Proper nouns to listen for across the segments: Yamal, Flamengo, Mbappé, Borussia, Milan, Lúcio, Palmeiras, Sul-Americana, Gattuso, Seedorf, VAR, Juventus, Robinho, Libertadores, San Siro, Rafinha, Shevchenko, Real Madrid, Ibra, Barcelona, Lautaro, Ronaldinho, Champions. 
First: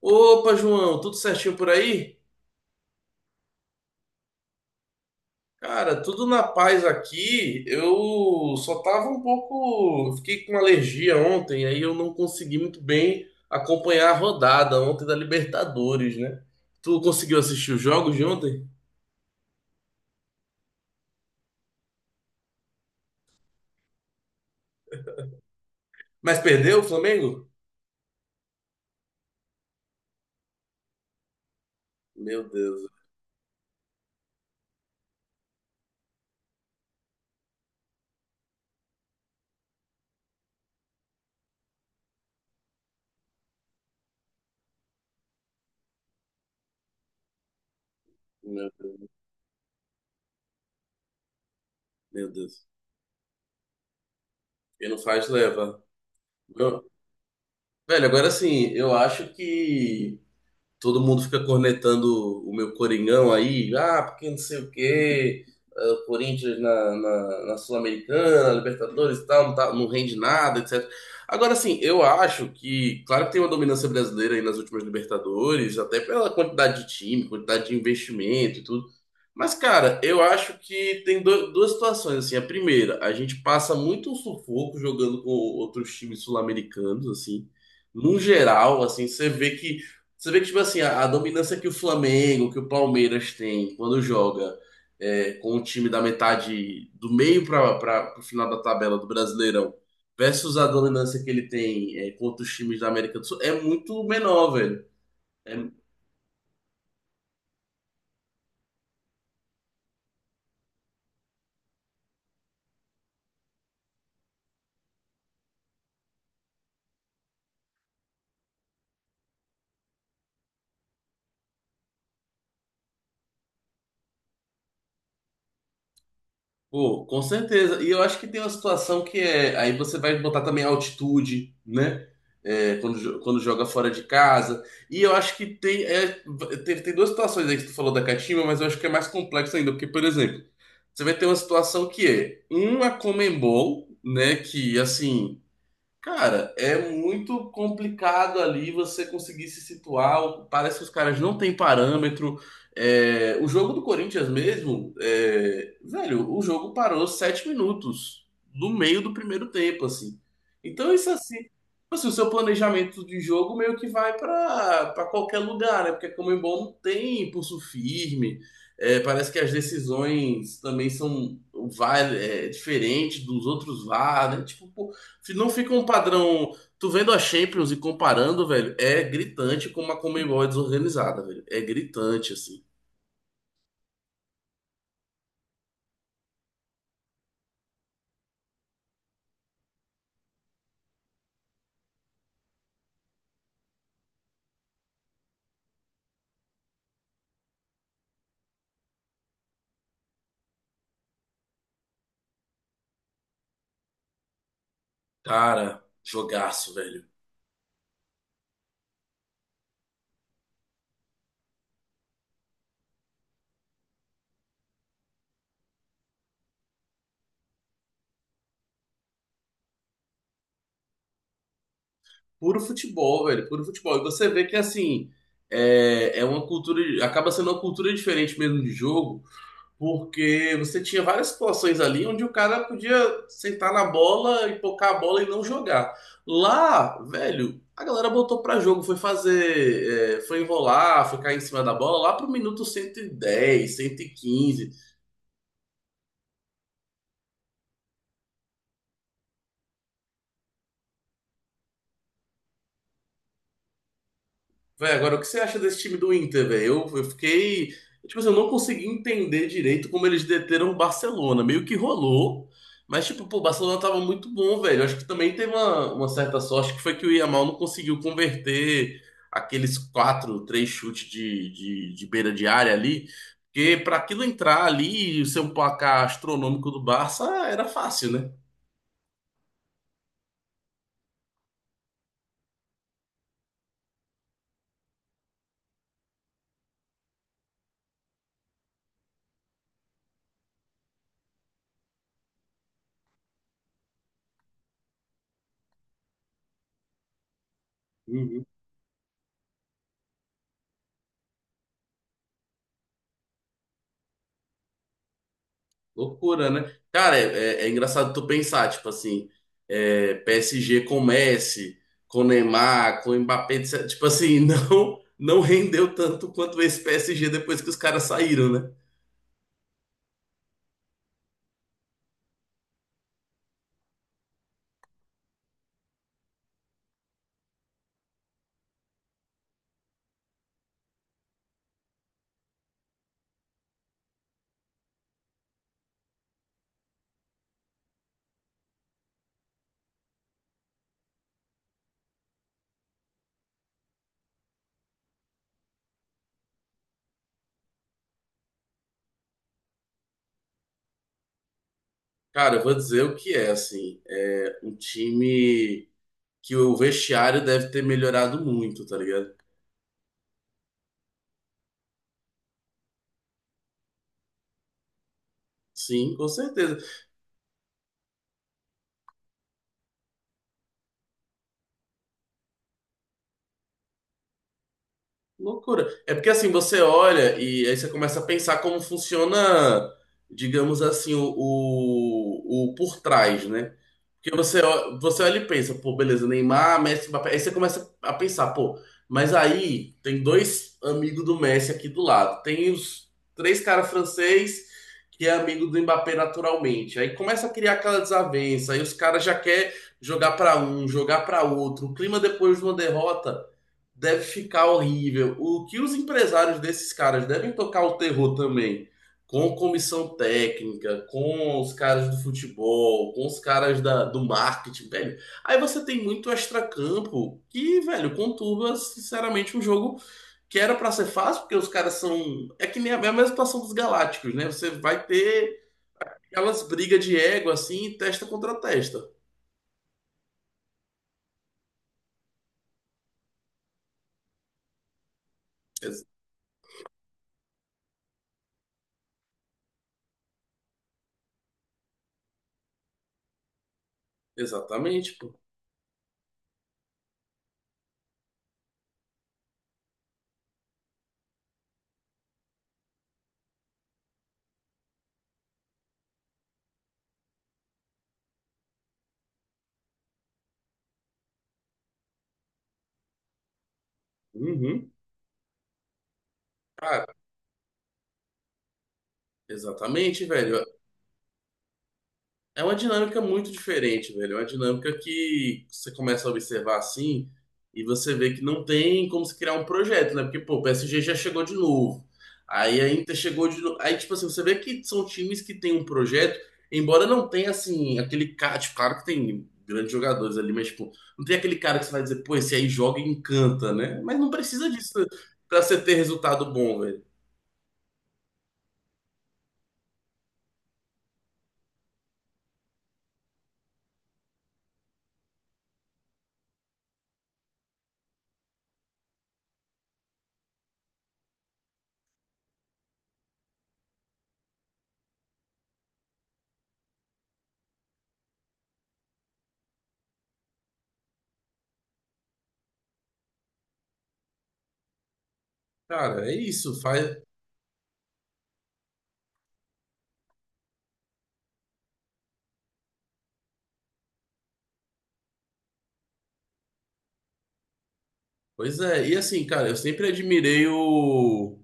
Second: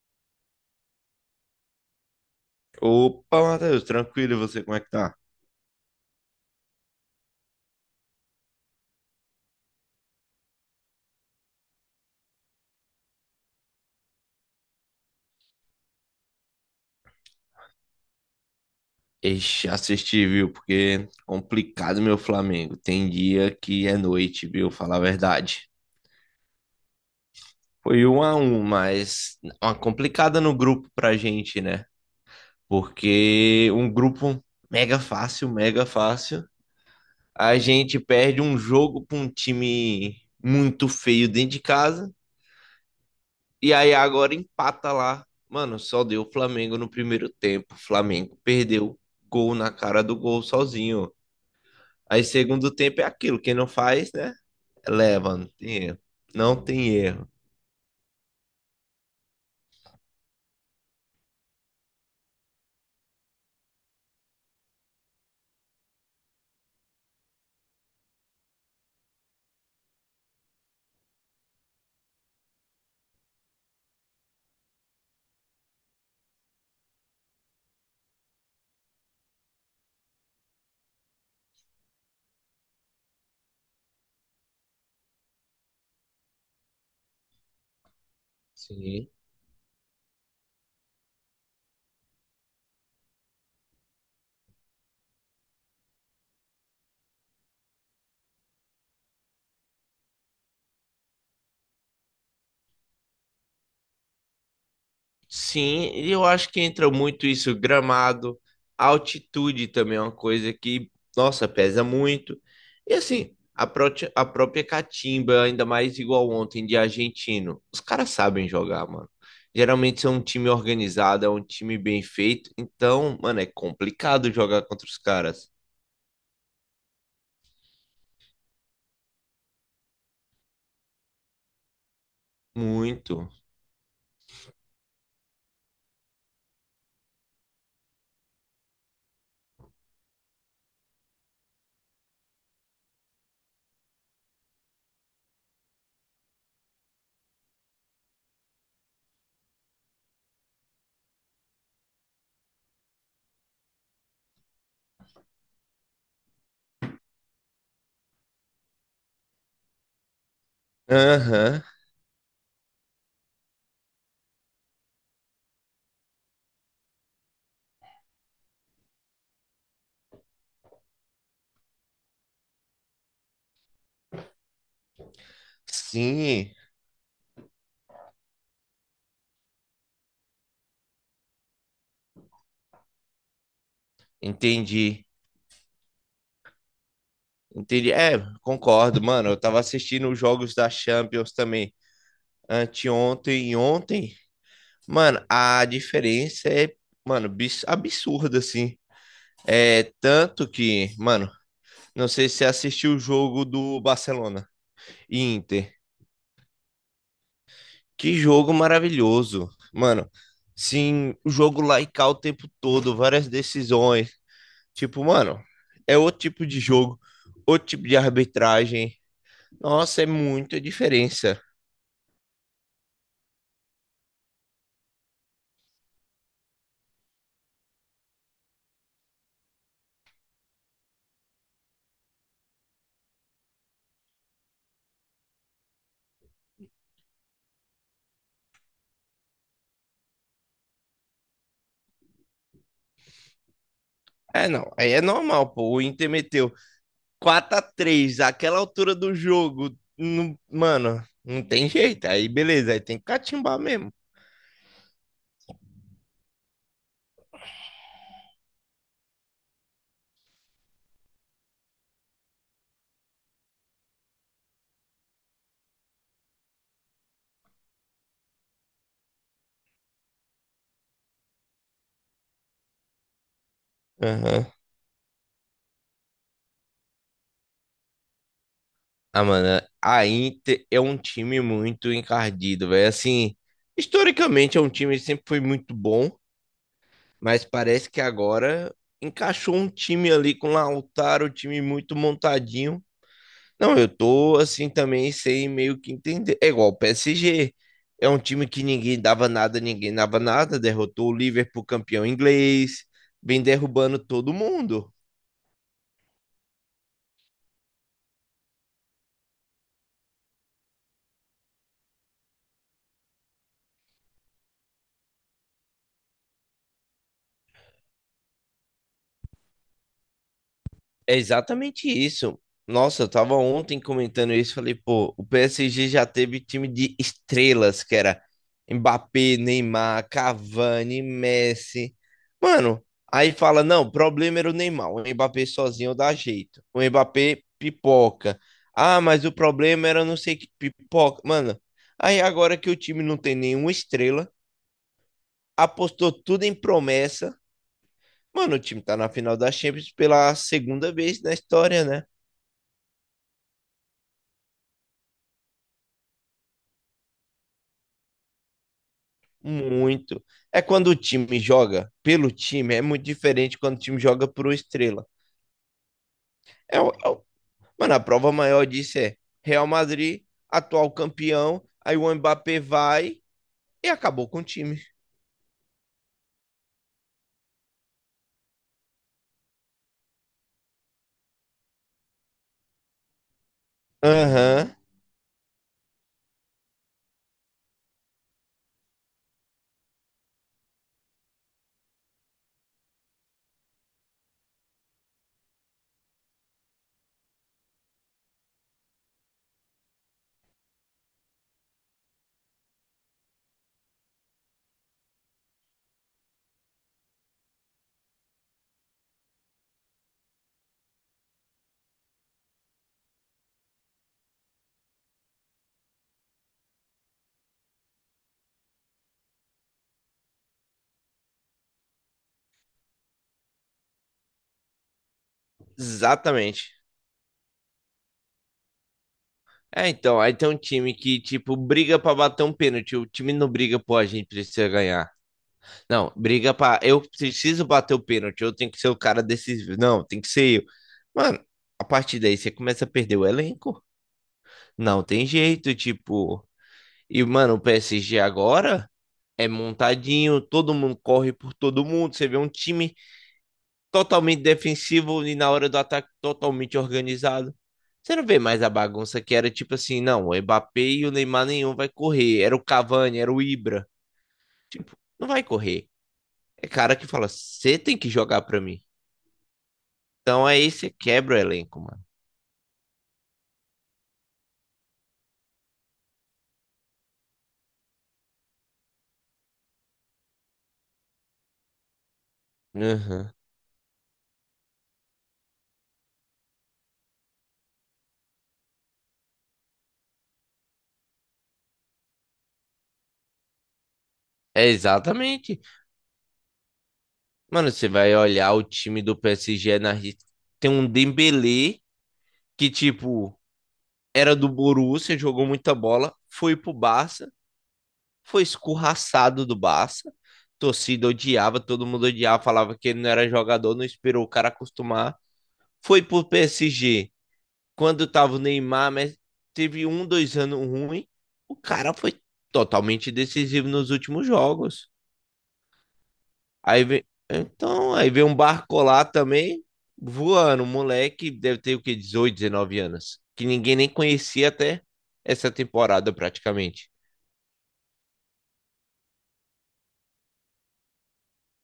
Opa, João, tudo certinho por aí? Opa, Matheus, tranquilo, e você como é que tá? Cara, tudo na paz aqui. Eu só tava um pouco. Fiquei com uma alergia ontem, aí eu não consegui muito bem acompanhar a rodada ontem da Libertadores, né? Tu conseguiu assistir os jogos de ontem? Ixi, assisti, viu? Porque complicado meu Flamengo. Tem dia que é noite, viu? Falar a verdade. Mas perdeu o Flamengo? Foi um a um, mas uma complicada no grupo pra gente, né? Meu Deus, Porque um grupo mega fácil, mega fácil. A gente perde um jogo pra um time muito feio dentro de casa. E aí agora empata lá. Mano, só deu o Flamengo no primeiro tempo. O Flamengo meu perdeu Deus, gol na cara do gol sozinho. Aí meu Deus. segundo tempo é aquilo, quem não faz, né? Quem não faz, Leva, não tem leva. erro. Não Eu- tem erro. Velho, agora sim, eu acho que todo mundo fica cornetando o meu Coringão aí, ah, porque não sei o quê, ah, o Corinthians na Sul-Americana, Libertadores e tal, não, não rende nada, etc. Agora, assim, eu acho que, claro que tem uma dominância brasileira aí nas últimas Libertadores, até pela quantidade de time, quantidade de investimento e tudo. Mas, cara, eu acho que duas situações, assim. A primeira, a gente passa muito um sufoco jogando com outros times sul-americanos, assim. Num geral, assim, Sim. você vê que, tipo assim, a dominância que o Flamengo, que o Palmeiras tem quando joga é, com o time da metade do meio para o final da tabela do Brasileirão, versus a dominância que ele tem é, contra os times da América do Sul, é muito menor, velho. É. Sim, e eu acho que entra muito isso, gramado, altitude também é uma coisa que, nossa, pesa muito. E assim, a própria catimba, ainda mais igual ontem de argentino, os caras sabem jogar, mano. Geralmente são um time organizado, é um time bem feito, então, mano, é complicado jogar contra os caras. Pô, com certeza. E eu acho que tem uma situação que é. Aí você vai botar também a altitude, né? É, quando, Muito. quando joga fora de casa. E eu acho que tem, Tem duas situações aí que tu falou da catimba, mas eu acho que é mais complexo ainda. Porque, por exemplo, você vai ter uma situação que é um a Conmebol, né? Que assim. Cara, é muito complicado ali você conseguir se situar. Parece que os caras não têm parâmetro. É, o jogo do Corinthians mesmo, é, velho, o jogo parou 7 minutos no meio do primeiro tempo, assim. Então isso assim, Aham, assim, o seu planejamento de jogo meio que vai para qualquer lugar, né? Porque a Conmebol não tem pulso firme. É, parece que as decisões também são o VAR é diferente dos outros VAR, né? Tipo, pô, não fica um padrão. sim, Tu vendo a Champions e comparando, velho, é gritante como a Conmebol é desorganizada, velho. É gritante, assim. entendi. Entendi. É, concordo, mano. Eu tava assistindo os jogos da Champions também, anteontem e ontem, mano, a diferença é, mano, absurda, assim. É tanto que, mano, não sei se você assistiu o jogo do Barcelona e Inter. Cara, jogaço, velho. Que jogo maravilhoso. Mano, sim, o jogo lá e cá o tempo todo, várias decisões. Tipo, mano, é outro tipo de jogo, outro tipo de arbitragem. Nossa, é muita diferença. Puro futebol, velho. Puro futebol. E você vê que, assim, é uma cultura. Acaba sendo uma cultura diferente mesmo de jogo. Porque você tinha várias situações ali onde o cara podia sentar na bola e pocar a bola e não jogar. Lá, velho, a galera botou pra jogo, foi fazer, é, foi enrolar, foi cair em cima da bola lá pro minuto 110 cento e É, quinze não, aí é normal, pô. O Inter meteu 4 a 3 aquela altura do jogo, mano, não tem jeito. Aí beleza, aí tem que catimbar mesmo. Véi, agora o que você acha desse time do Inter, velho? Eu fiquei. Tipo assim, eu não consegui entender direito como eles deteram o Barcelona. Meio que rolou. Mas, tipo, pô, o Barcelona tava muito bom, velho. Eu acho que também teve uma certa sorte que foi que o Yamal não conseguiu converter aqueles quatro, três chutes de beira de área ali. Porque pra aquilo Aham. entrar ali e ser um placar astronômico do Barça era fácil, Ah, mano, a Inter é um time muito encardido, velho. Assim, historicamente é um time que sempre foi muito bom, mas parece que agora encaixou um time ali com o Lautaro, um time muito montadinho. Não, eu tô assim também sem meio que entender. É igual o PSG. É um né? time que ninguém dava nada, ninguém dava nada. Derrotou o Liverpool campeão inglês. Vem derrubando todo mundo. Loucura, né? Cara, é engraçado tu pensar, tipo assim, é, PSG com Messi, com Neymar, com Mbappé, etc. tipo assim, não, não rendeu tanto quanto esse PSG depois que os caras saíram, né? É exatamente isso. Nossa, eu tava ontem comentando isso, falei, pô, o PSG já teve time de estrelas, que era Mbappé, Neymar, Cavani, Messi. Mano, aí fala, não, o problema era o Neymar, o Mbappé sozinho dá jeito. O Mbappé pipoca. Ah, mas o problema era não sei que pipoca. Mano, aí agora que o time não tem nenhuma estrela, apostou tudo em promessa. Mano, o time tá na final da Champions pela segunda vez na história, né? Cara, eu vou dizer o que é, assim, é um time que o vestiário deve ter melhorado muito, tá ligado? Muito. É quando o time joga pelo time, é muito diferente quando o time joga por uma estrela. Sim, com certeza. É, o- é o- Mano, a prova maior disso é Real Madrid, atual campeão, aí o Mbappé vai e acabou com o time. Loucura. É porque assim, você olha e aí você começa a pensar como funciona, digamos assim, o por trás, né? Porque você, Aham, ó- você olha e pensa, pô, beleza, Neymar, Messi, Mbappé. Aí você começa a pensar, pô, mas aí tem dois amigos do Messi aqui do lado. Tem os três caras francês que é amigo do Mbappé naturalmente. Aí começa a criar aquela desavença, aí os caras já quer jogar pra um, jogar pra outro. O clima depois de uma derrota deve ficar horrível. O que os empresários desses caras devem tocar o terror também, com comissão técnica, com os caras do futebol, com os caras da, do marketing, velho. Aí você tem muito extracampo que, velho, conturba, sinceramente, um jogo que era pra ser fácil, porque os caras são. É que nem a é a mesma situação dos Galácticos, né? Você vai ter aquelas exatamente. brigas de ego assim, testa contra testa. É, então, aí tem um time que, tipo, briga pra bater um pênalti. O time não briga, pô, a gente precisa ganhar. Ex- Não, briga pra. Eu preciso bater o pênalti, eu tenho que ser o cara decisivo. Não, tem que ser eu. Mano, a partir daí você começa a perder o elenco. Não exatamente, tem pô. jeito, tipo. E, mano, o PSG agora é montadinho, todo mundo corre por todo mundo. Você vê um time totalmente defensivo e na hora do ataque totalmente organizado. Você não vê mais a bagunça que era tipo assim, não, o Mbappé e o Neymar nenhum vai correr. Era o Cavani, era o Ibra. Uhum. Tipo, não vai correr. É cara Cara, que fala, você tem que jogar pra mim. exatamente, Então velho. aí você quebra o elenco, mano. É uma dinâmica muito diferente, velho. É uma dinâmica que você começa a observar assim e você vê que não tem como se criar um projeto, né? Porque, pô, o PSG já chegou de novo. Aí a Inter Aham. chegou de novo. Aí, tipo assim, você vê que são times que têm um projeto, embora não tenha, assim, aquele cara. Tipo, claro que tem grandes jogadores ali, mas, tipo, não tem aquele cara que você vai dizer, pô, esse aí joga e encanta, né? Mas não É precisa disso exatamente. pra você ter resultado bom, velho. Mano, você vai olhar o time do PSG na Argentina. Tem um Dembélé que tipo era do Borussia, jogou muita bola, foi pro Barça, foi escorraçado do Barça. Torcida odiava, todo mundo odiava, falava que ele não era jogador, não esperou o cara acostumar. Foi pro PSG. Quando tava o Neymar, mas teve um, dois anos ruim, o cara foi totalmente decisivo nos últimos jogos. Cara, é isso. Aí vem, Faz. então, aí vem um barco lá também, voando, um moleque, deve ter o quê? 18, 19 anos, que ninguém nem conhecia até essa temporada praticamente. Pois é. E assim, cara,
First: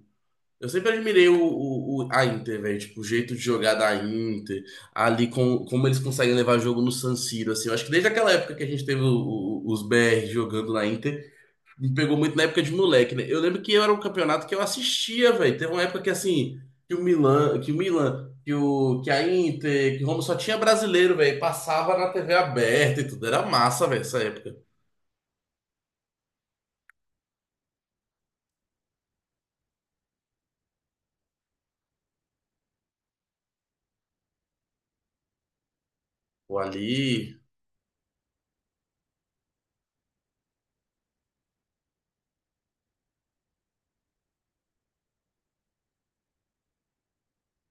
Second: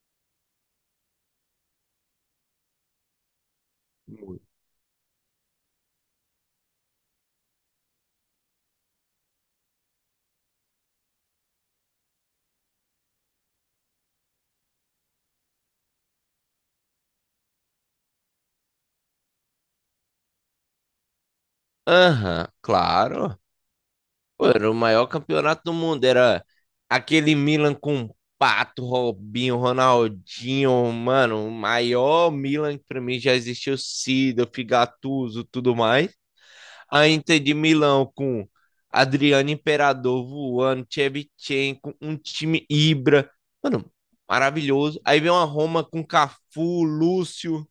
Eu sempre admirei a Inter, velho. Tipo, o jeito de jogar da Inter, ali com, como eles conseguem levar jogo no San Siro, assim. Eu acho que desde aquela época que a gente teve os BR jogando na Inter, me pegou muito na época de moleque, né? Eu lembro que era um campeonato que eu assistia, velho. Teve uma época que, assim, que o Milan, que o Milan, que, o, que a Inter, que o Roma só tinha brasileiro, velho. Passava na TV Aham, aberta e tudo. claro. Era massa, velho, essa Pô, época. era o maior campeonato do mundo, era aquele Milan com Pato, Robinho, Ronaldinho, mano, o maior Milan que pra mim já existiu, Seedorf, Gattuso, tudo mais. Pô, A ali, Inter de Milão com Adriano Imperador voando, Shevchenko, um time Ibra. Mano, maravilhoso. Aí vem uma Roma com Cafu, Lúcio.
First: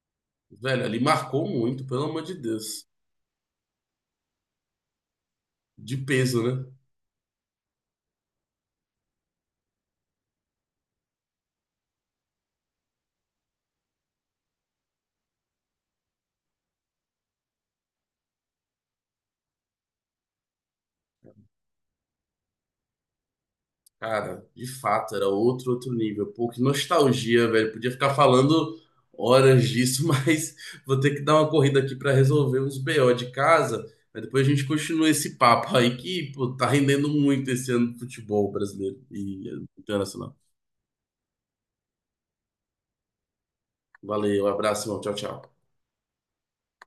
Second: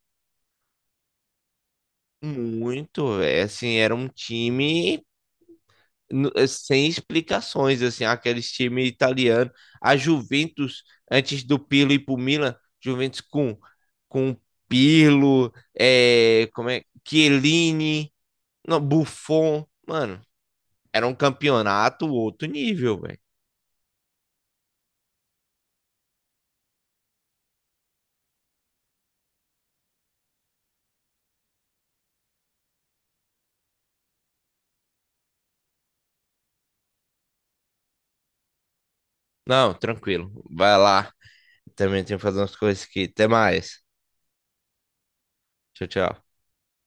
velho, ali marcou muito, pelo amor de Deus. Muito, velho. Assim, era um time De peso, é, né? sem explicações, assim, aqueles times italianos. A Juventus, antes do Pirlo ir pro Milan, Juventus com Pirlo, é, como é, Chiellini, não, Buffon. Mano, era um campeonato outro nível, velho. Cara, de fato, era outro nível. Pô, que nostalgia, velho. Podia ficar falando horas disso, mas vou ter que dar uma corrida aqui pra resolver uns BO de casa. Mas depois a gente continua esse papo aí que, pô, tá rendendo muito esse ano do futebol brasileiro e Não, tranquilo. internacional. Vai lá. Também tenho que fazer umas coisas aqui. Até mais. Valeu, abraço, irmão. Tchau, tchau. Tchau, tchau.